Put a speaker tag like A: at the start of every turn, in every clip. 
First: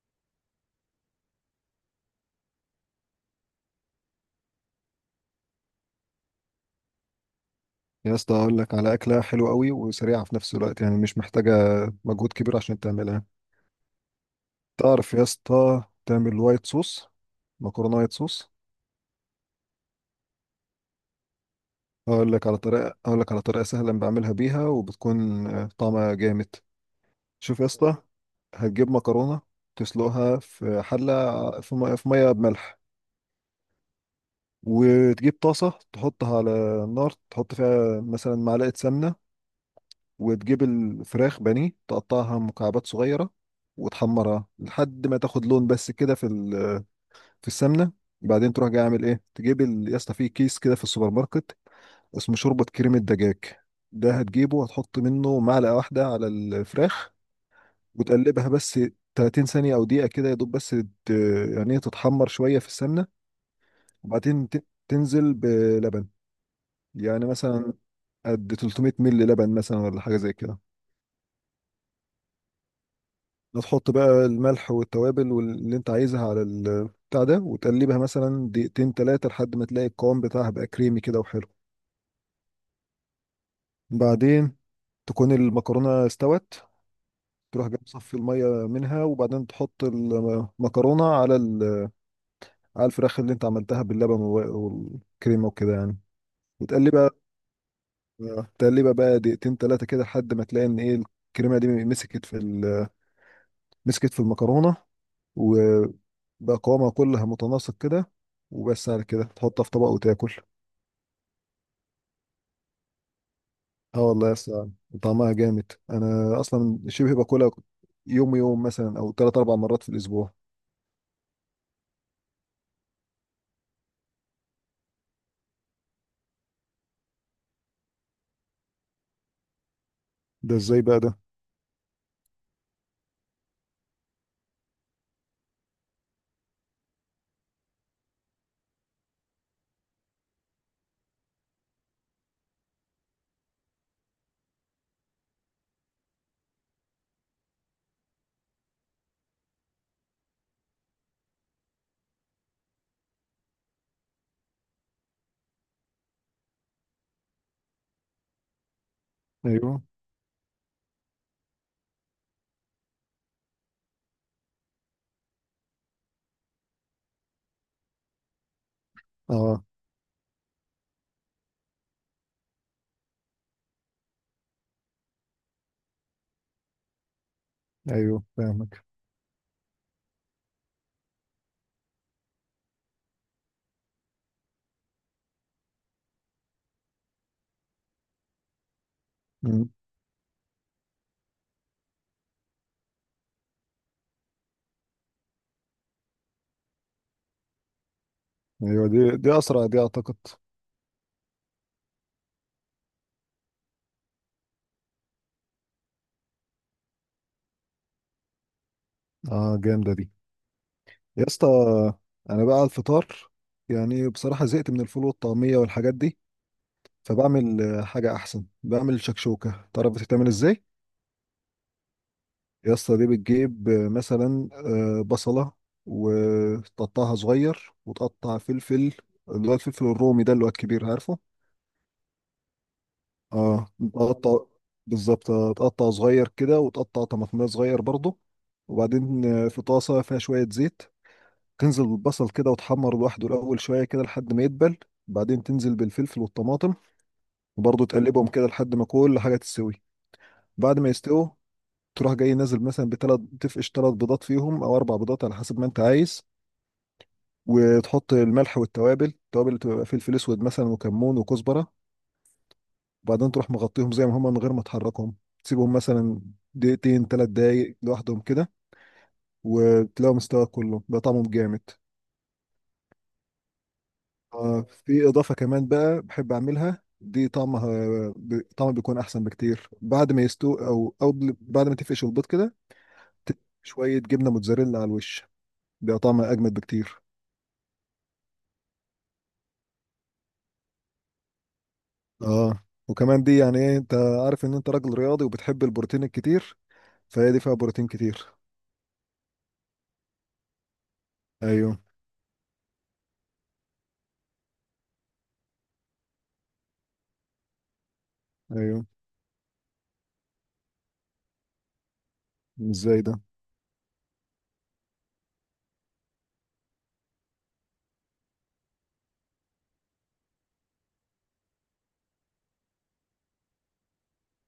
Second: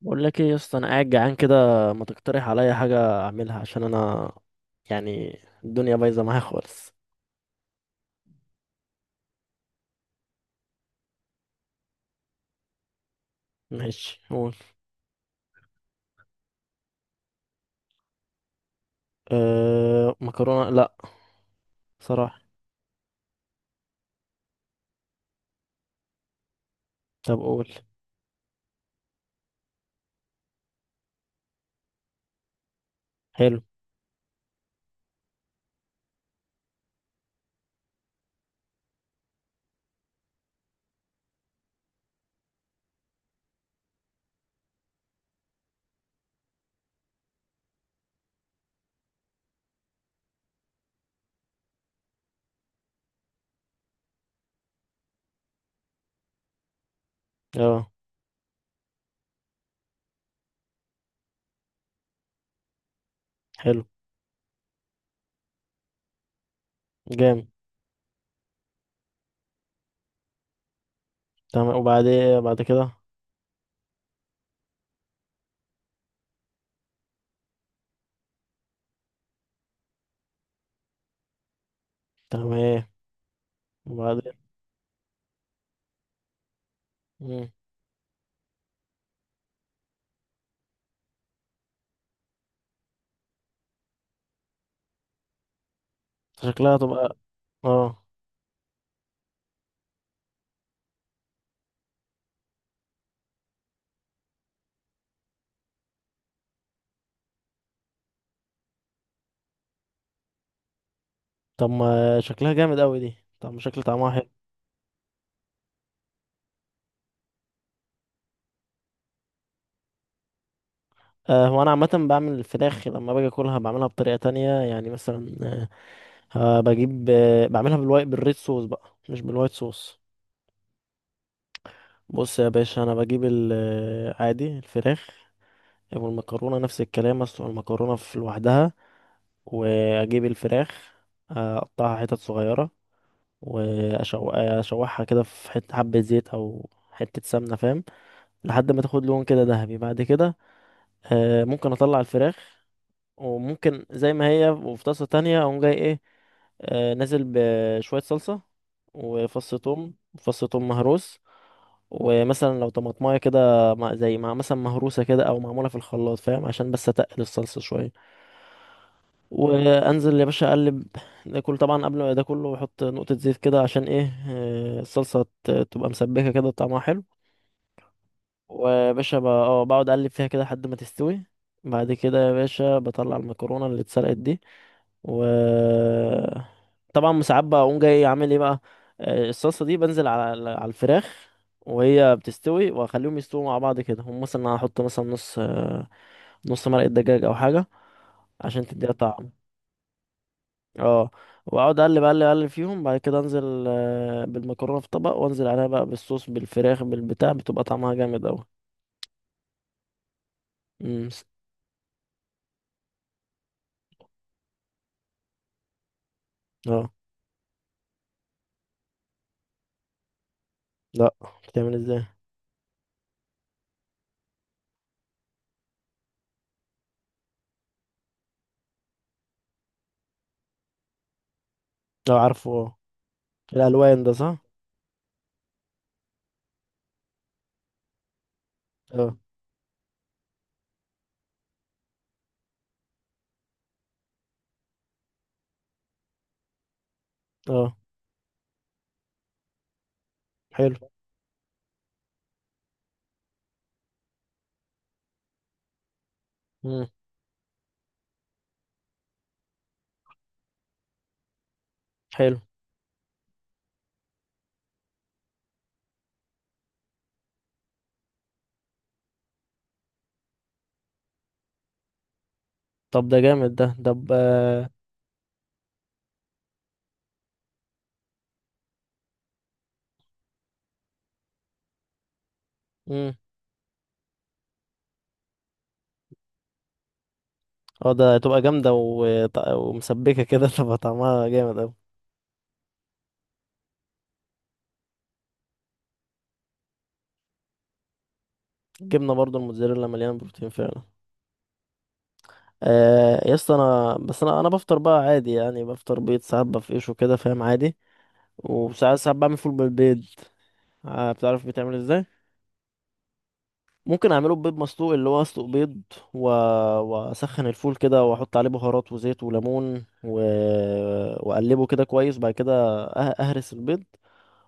A: بقول لك ايه يا اسطى، انا قاعد جعان كده. ما تقترح عليا حاجه اعملها عشان انا الدنيا بايظه معايا خالص.
B: يا اسطى، اقول لك على اكله حلوه قوي وسريعه في نفس الوقت، يعني مش محتاجه مجهود كبير عشان تعملها.
A: ماشي قول.
B: تعرف يا اسطى تعمل وايت صوص؟ مكرونه وايت صوص.
A: أه مكرونه؟ لا
B: اقول
A: صراحه.
B: لك على طريقه اقول لك على طريقه سهله بعملها بيها، وبتكون طعمها جامد.
A: طب
B: شوف يا
A: قول.
B: اسطى، هتجيب مكرونه تسلقها في حله في ميه، في ميه بملح.
A: حلو.
B: وتجيب طاسه تحطها على النار، تحط فيها مثلا معلقه سمنه، وتجيب الفراخ بانيه تقطعها مكعبات صغيرة، وتحمرها لحد ما تاخد لون بس كده، في السمنة. بعدين تروح جاي عامل ايه، تجيب يا اسطى في كيس كده في السوبر ماركت اسمه شوربة كريمة دجاج، ده هتجيبه وهتحط منه معلقة واحدة على الفراخ،
A: اه
B: وتقلبها بس 30 ثانية أو دقيقة كده يا دوب، بس ت- يعني إيه، تتحمر شوية في السمنة.
A: حلو
B: وبعدين تنزل بلبن، يعني
A: جامد.
B: مثلا قد 300 مل لبن مثلا، ولا حاجة زي كده.
A: تمام وبعدين بعد كده؟
B: هتحط بقى الملح والتوابل واللي انت عايزها على البتاع ده، وتقلبها مثلا دقيقتين تلاتة لحد ما تلاقي القوام بتاعها بقى كريمي كده وحلو.
A: تمام ايه وبعدين؟
B: بعدين تكون المكرونة استوت،
A: مم.
B: تروح جاي مصفي المية منها، وبعدين تحط المكرونة على على الفراخ اللي انت عملتها باللبن والكريمة وكده يعني.
A: شكلها تبقى
B: وتقلبها،
A: اه.
B: تقلبها بقى دقيقتين تلاتة كده لحد ما تلاقي ان ايه، الكريمة دي مسكت مسكت في المكرونة، بقى قوامها كلها متناسق كده. وبس، على كده تحطها في طبق وتاكل.
A: طب ما شكلها جامد قوي دي، طب ما شكل
B: اه
A: طعمها
B: والله
A: حلو.
B: يا اسطى، طعمها جامد، انا اصلا شبه باكلها يوم يوم مثلا، او ثلاث اربع مرات في الاسبوع.
A: أه هو انا عامه بعمل الفراخ لما باجي اكلها بعملها بطريقه تانية. مثلا ها بجيب، بعملها بالوايت، بالريد صوص بقى مش بالوايت صوص.
B: ده ازاي بقى ده؟
A: بص يا باشا، انا بجيب عادي الفراخ والمكرونه نفس الكلام. اسلق المكرونه في لوحدها، واجيب الفراخ اقطعها حتت صغيره، واشوحها كده في حته حبه زيت او حته سمنه فاهم، لحد ما تاخد لون كده ذهبي. بعد كده ممكن اطلع الفراخ، وممكن زي ما هي، وفي طاسة تانية اقوم جاي ايه، نازل بشوية صلصة وفص
B: ايوه.
A: ثوم، فص ثوم مهروس. ومثلا لو طماطمايه كده زي مع مثلا مهروسة كده او معمولة في الخلاط فاهم، عشان بس اتقل الصلصة شوية.
B: اه.
A: وانزل يا باشا اقلب. ده كله طبعا قبل ما ده كله احط نقطة زيت كده عشان ايه، الصلصة تبقى مسبكة كده طعمها حلو.
B: ايوه، فاهمك.
A: ويا باشا بقعد اقلب فيها كده لحد ما تستوي. بعد كده يا باشا بطلع المكرونة اللي اتسلقت دي، و طبعا ساعات بقوم جاي عامل ايه بقى، الصلصه
B: مم.
A: دي بنزل على الفراخ وهي بتستوي، واخليهم يستووا مع بعض كده. هم مثلا أنا هحط مثلا نص مرقه دجاج او حاجه عشان
B: ايوه،
A: تديها
B: دي
A: طعم.
B: دي اسرع دي اعتقد.
A: اه، واقعد اقلب اقلب فيهم. بعد كده انزل بالمكرونه في طبق، وانزل عليها بقى بالصوص بالفراخ بالبتاع، بتبقى طعمها جامد اوي.
B: اه، جامده دي.
A: امم.
B: يا اسطى، انا بقى على الفطار، يعني بصراحه زهقت من الفول والطعميه والحاجات دي،
A: اه.
B: فبعمل حاجه احسن، بعمل شكشوكه. تعرف بتتعمل ازاي؟
A: لا، بتعمل ازاي؟
B: يا اسطى دي بتجيب مثلا بصلة، وتقطعها صغير، وتقطع فلفل، اللي هو الفلفل الرومي ده، اللي هو الكبير، عارفه؟
A: اه عارفه اه.
B: اه.
A: الالوان ده صح.
B: تقطع، بالظبط، تقطع صغير كده، وتقطع طماطمية صغير برضه.
A: اه.
B: وبعدين في طاسة فيها شوية زيت، تنزل بالبصل كده وتحمر لوحده الأول شوية كده لحد ما يدبل. بعدين تنزل بالفلفل والطماطم،
A: اه.
B: وبرضه تقلبهم كده لحد ما كل حاجة تستوي.
A: حلو.
B: بعد ما يستووا، تروح جاي نازل مثلا بثلاث، تفقش ثلاث بيضات فيهم، او اربع بيضات على حسب ما انت عايز.
A: امم.
B: وتحط الملح والتوابل، التوابل اللي بتبقى فلفل اسود مثلا، وكمون، وكزبره.
A: حلو.
B: وبعدين تروح مغطيهم زي ما هم من غير ما تحركهم، تسيبهم مثلا دقيقتين ثلاث دقايق لوحدهم كده، وتلاقوا مستوى كله، بقى طعمهم جامد.
A: طب ده جامد ده. طب
B: آه،
A: آه،
B: في اضافه كمان بقى بحب اعملها دي، طعمها طعمها بيكون احسن بكتير. بعد ما يستوي، او بعد ما تفقش البيض كده،
A: مم.
B: تدي شويه جبنه موتزاريلا على الوش، بيبقى طعمها اجمد بكتير.
A: اه ده هتبقى جامدة ومسبكة كده تبقى طعمها جامد اوي.
B: اه، وكمان دي يعني ايه، انت عارف ان انت راجل رياضي وبتحب البروتين الكتير، فهي دي فيها بروتين كتير.
A: الجبنة برضو الموتزاريلا مليانة بروتين فعلا.
B: ايوه.
A: آه يا اسطى، انا بس انا انا بفطر بقى عادي. يعني بفطر بيض ساعات بفقشه كده فاهم عادي.
B: ايوه.
A: وساعات بعمل فول بالبيض. بتعرف بيتعمل ازاي؟
B: ازاي ده؟
A: ممكن اعمله ببيض مسلوق، اللي هو اسلق بيض و... واسخن الفول كده واحط عليه بهارات وزيت وليمون و... واقلبه كده كويس. بعد كده اهرس البيض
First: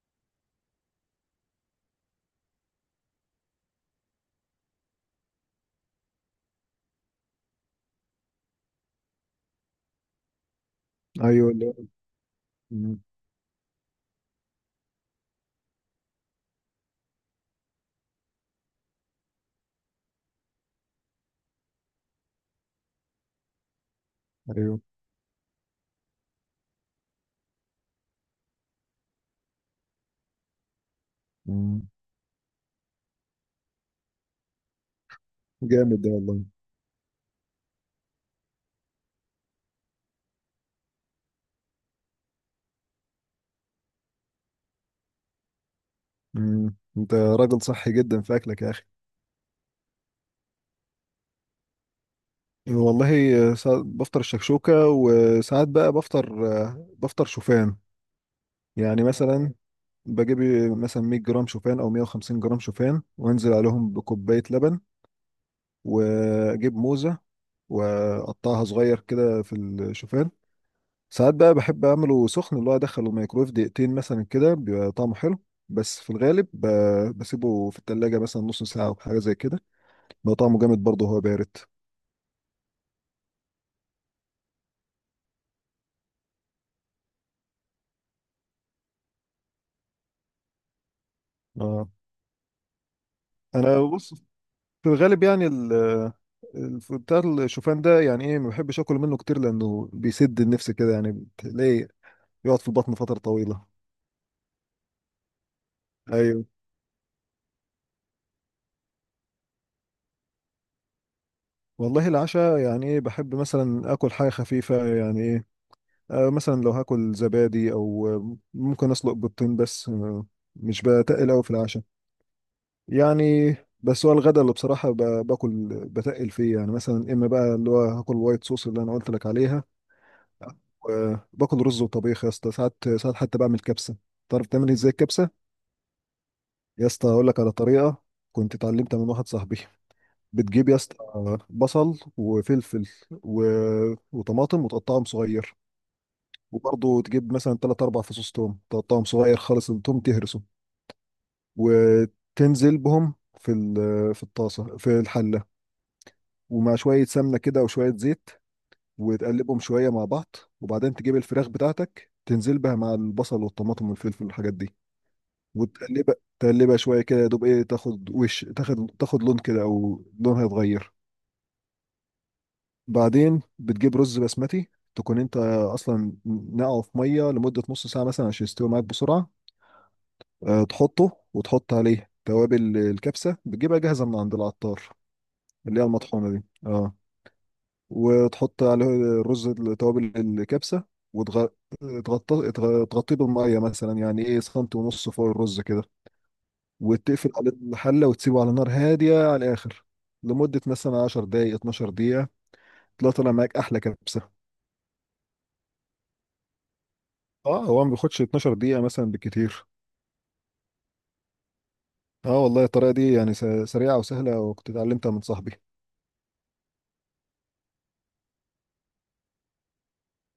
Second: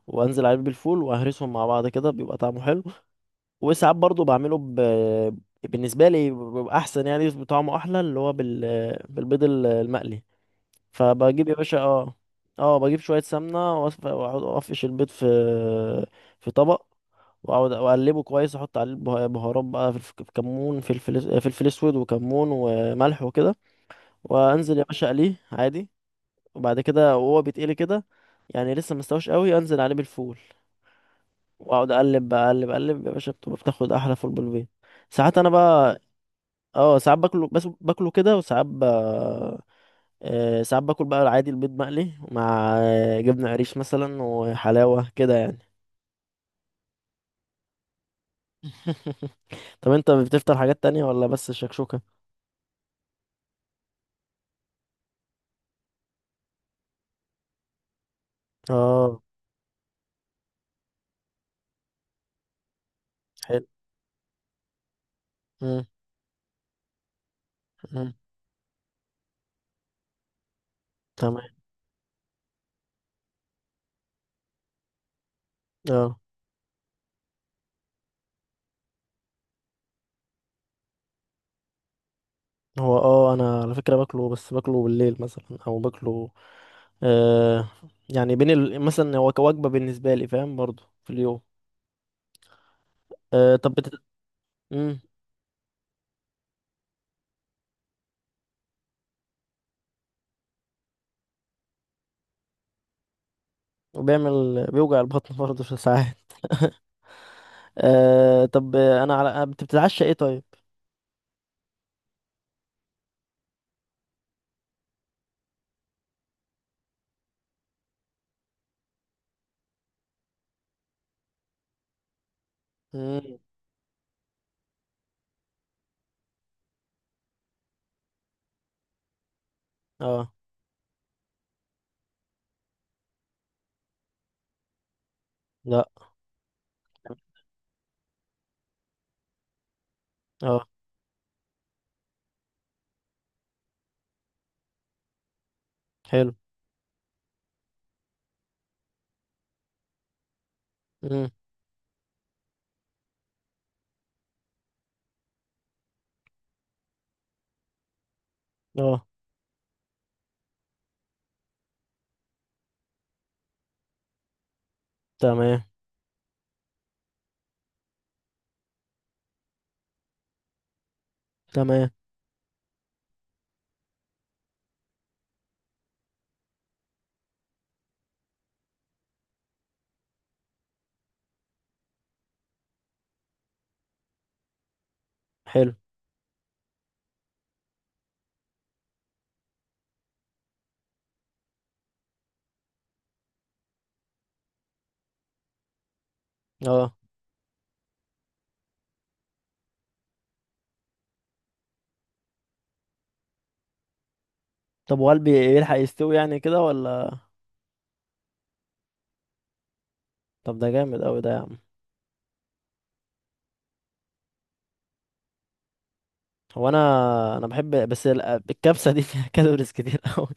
A: وانزل عليه بالفول، واهرسهم مع بعض كده بيبقى طعمه حلو. وساعات برضو بعمله ب... بالنسبه لي بيبقى احسن، يعني بيبقى طعمه احلى، اللي هو بال... المقلي. فبجيب
B: ايوه.
A: يا
B: لا.
A: باشا اه، اه
B: مم.
A: بجيب شويه سمنه واقعد افقش البيض في في طبق، واقعد اقلبه كويس، احط عليه بهارات بقى، في كمون، فلفل اسود وكمون وملح وكده. وانزل
B: ايوه.
A: يا باشا اقليه عادي. وبعد كده وهو بيتقلي كده، يعني لسه مستوش قوي، انزل عليه بالفول
B: مم.
A: واقعد اقلب بقى، اقلب يا باشا، بتبقى بتاخد احلى فول بالبيت. ساعات انا
B: جامد
A: بقى
B: ده والله.
A: اه ساعات باكله، بس باكله كده. وساعات ب... ساعات باكل بقى العادي، البيض مقلي مع جبنة قريش مثلا، وحلاوة كده يعني.
B: مم. انت راجل صحي جدا في اكلك يا اخي.
A: طب انت بتفطر حاجات تانية ولا بس الشكشوكة؟
B: والله ساعات بفطر الشكشوكة، وساعات بقى بفطر، بفطر شوفان. يعني
A: اه.
B: مثلا بجيب مثلا 100 جرام شوفان او 150 جرام شوفان، وانزل
A: حلو.
B: عليهم بكوباية لبن،
A: مم،
B: واجيب موزة
A: مم.
B: واقطعها صغير كده في الشوفان. ساعات
A: تمام.
B: بقى بحب اعمله سخن، اللي هو ادخله الميكرويف دقيقتين مثلا كده، بيبقى طعمه حلو. بس في
A: اه.
B: الغالب بسيبه في التلاجة مثلا نص ساعة او حاجة زي كده، بيبقى طعمه جامد برضه وهو بارد.
A: هو اه انا على فكرة باكله، بس باكله بالليل مثلا، او باكله آه، يعني بين ال... مثلا هو كوجبة بالنسبة لي فاهم، برضو في اليوم.
B: اه،
A: آه طب
B: انا
A: بت...
B: بص، في
A: مم.
B: الغالب يعني بتاع الشوفان ده يعني ايه، ما بحبش اكل منه كتير لانه بيسد النفس كده، يعني بتلاقيه يقعد في البطن فترة طويلة.
A: وبيعمل، بيوجع البطن برضه في ساعات.
B: ايوه.
A: آه طب انا على، انت بتتعشى ايه طيب؟
B: والله العشاء يعني ايه، بحب مثلا اكل حاجة خفيفة، يعني مثلا لو هاكل زبادي، او ممكن اسلق بيضتين بس. مش بتقل قوي في العشاء.
A: مم.
B: يعني بس هو الغدا اللي بصراحة باكل بتقل فيه، يعني مثلا اما بقى اللي هو هاكل وايت صوص اللي انا قلت لك عليها،
A: اه.
B: وباكل رز وطبيخ. يا اسطى ساعات، ساعات حتى بعمل كبسة. تعرف تعمل ازاي الكبسة؟
A: لا.
B: يا اسطى اقول لك على طريقة كنت اتعلمتها من واحد صاحبي.
A: اه.
B: بتجيب يا اسطى بصل وفلفل و... وطماطم، وتقطعهم صغير.
A: حلو.
B: وبرضه تجيب مثلا تلات أربع فصوص توم، تقطعهم صغير خالص، التوم تهرسه،
A: مم.
B: وتنزل بهم في الطاسة، في الحلة، ومع شوية سمنة كده وشوية زيت،
A: اه.
B: وتقلبهم شوية مع بعض. وبعدين تجيب الفراخ بتاعتك، تنزل بها مع البصل والطماطم والفلفل والحاجات دي،
A: تمام.
B: وتقلبها تقلبها شوية كده يا دوب، ايه، تاخد وش، تاخد لون كده، أو لونها يتغير.
A: تمام.
B: بعدين بتجيب رز بسمتي، تكون انت اصلا نقعه في ميه لمده نص ساعه مثلا عشان يستوي معاك بسرعه. تحطه، وتحط عليه توابل الكبسة، بتجيبها جاهزة من عند العطار،
A: حلو.
B: اللي هي المطحونة دي، اه. وتحط عليه الرز، توابل الكبسة، وتغطيه تغطيه بالمية، مثلا يعني ايه سنتي ونص فوق الرز كده.
A: اه
B: وتقفل على الحلة، وتسيبه على نار هادية على الآخر لمدة مثلا 10 دقايق 12 دقيقة، تلاقي طالع معاك أحلى كبسة.
A: طب والبي يلحق يستوي يعني كده ولا؟
B: اه، هو ما بياخدش 12 دقيقة مثلا بالكتير.
A: طب ده جامد قوي ده يا عم.
B: اه والله الطريقة دي يعني سريعة وسهلة، وكنت اتعلمتها من صاحبي.
A: هو انا، بحب بس الكبسة دي فيها كالوريز كتير قوي.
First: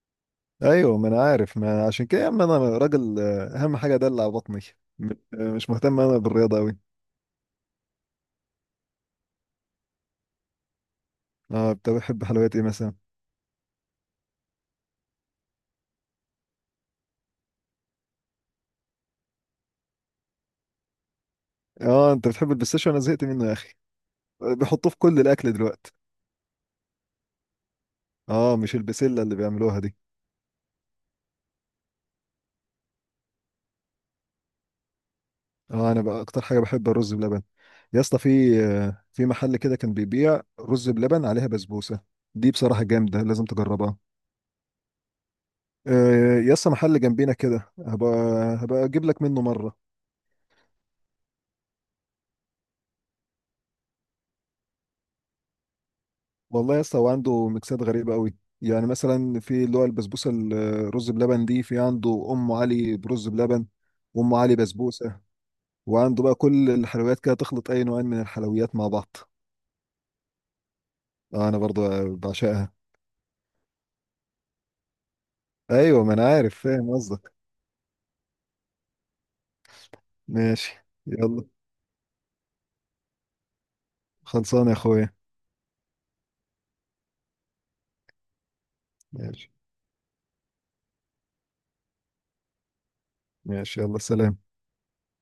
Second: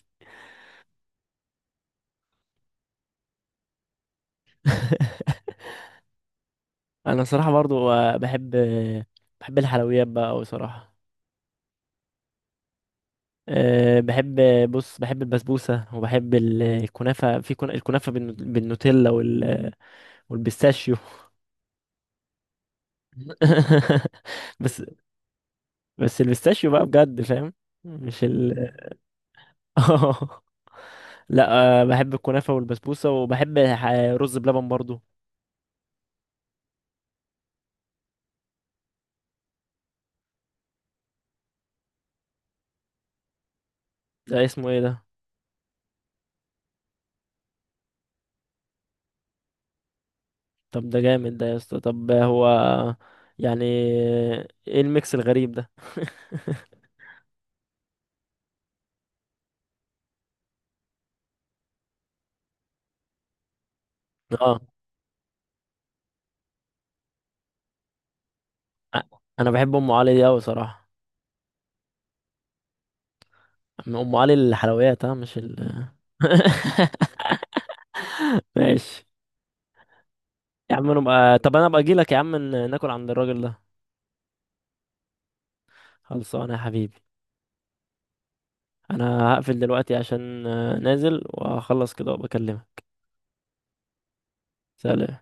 B: ايوه، ما انا عارف، ما عشان كده يا عم، انا راجل اهم حاجه ادلع بطني. مش مهتم انا بالرياضه قوي.
A: انا صراحة برضو بحب بحب الحلويات بقى قوي صراحة.
B: اه، انت بتحب حلويات ايه مثلا؟
A: أه بحب، بص بحب البسبوسة وبحب الكنافة، في الكنافة بالنوتيلا وال، والبيستاشيو.
B: اه، انت بتحب البistاشيو؟ انا زهقت منه يا اخي.
A: بس،
B: بيحطوه في كل الاكل دلوقتي.
A: بس البيستاشيو بقى بجد فاهم، مش
B: اه،
A: ال.
B: مش البسله اللي بيعملوها دي.
A: اه لا، أه بحب الكنافة والبسبوسة، وبحب رز بلبن برضو.
B: اه، انا بقى اكتر حاجه بحب الرز بلبن. يا اسطى، في محل كده كان بيبيع رز بلبن عليها بسبوسه، دي بصراحه جامده، لازم تجربها.
A: ده اسمه ايه ده؟
B: يا اسطى، محل جنبينا كده، هبقى، هبقى اجيب لك منه مره.
A: طب ده جامد ده يا اسطى. طب هو يعني ايه الميكس الغريب ده؟
B: والله يا اسطى، هو عنده ميكسات غريبة قوي. يعني مثلا في اللي هو البسبوسة الرز بلبن دي، في عنده أم علي برز بلبن، وأم علي
A: اه.
B: بسبوسة، وعنده بقى كل الحلويات كده، تخلط أي نوعين من الحلويات مع
A: أ-
B: بعض.
A: انا بحب ام علي دي اوي صراحة.
B: آه، أنا برضو بعشقها.
A: ام علي الحلويات، ها مش ال.
B: أيوة، ما أنا عارف، فاهم قصدك.
A: ماشي. يا
B: ماشي.
A: عم انا بقى...
B: يلا،
A: طب انا ابقى اجي لك يا عم ناكل عند الراجل ده.
B: خلصانة يا أخويا.
A: خلصانه يا حبيبي. انا
B: ماشي،
A: هقفل دلوقتي عشان نازل واخلص كده وبكلمك.
B: ماشي، يلا، سلام.
A: سلام.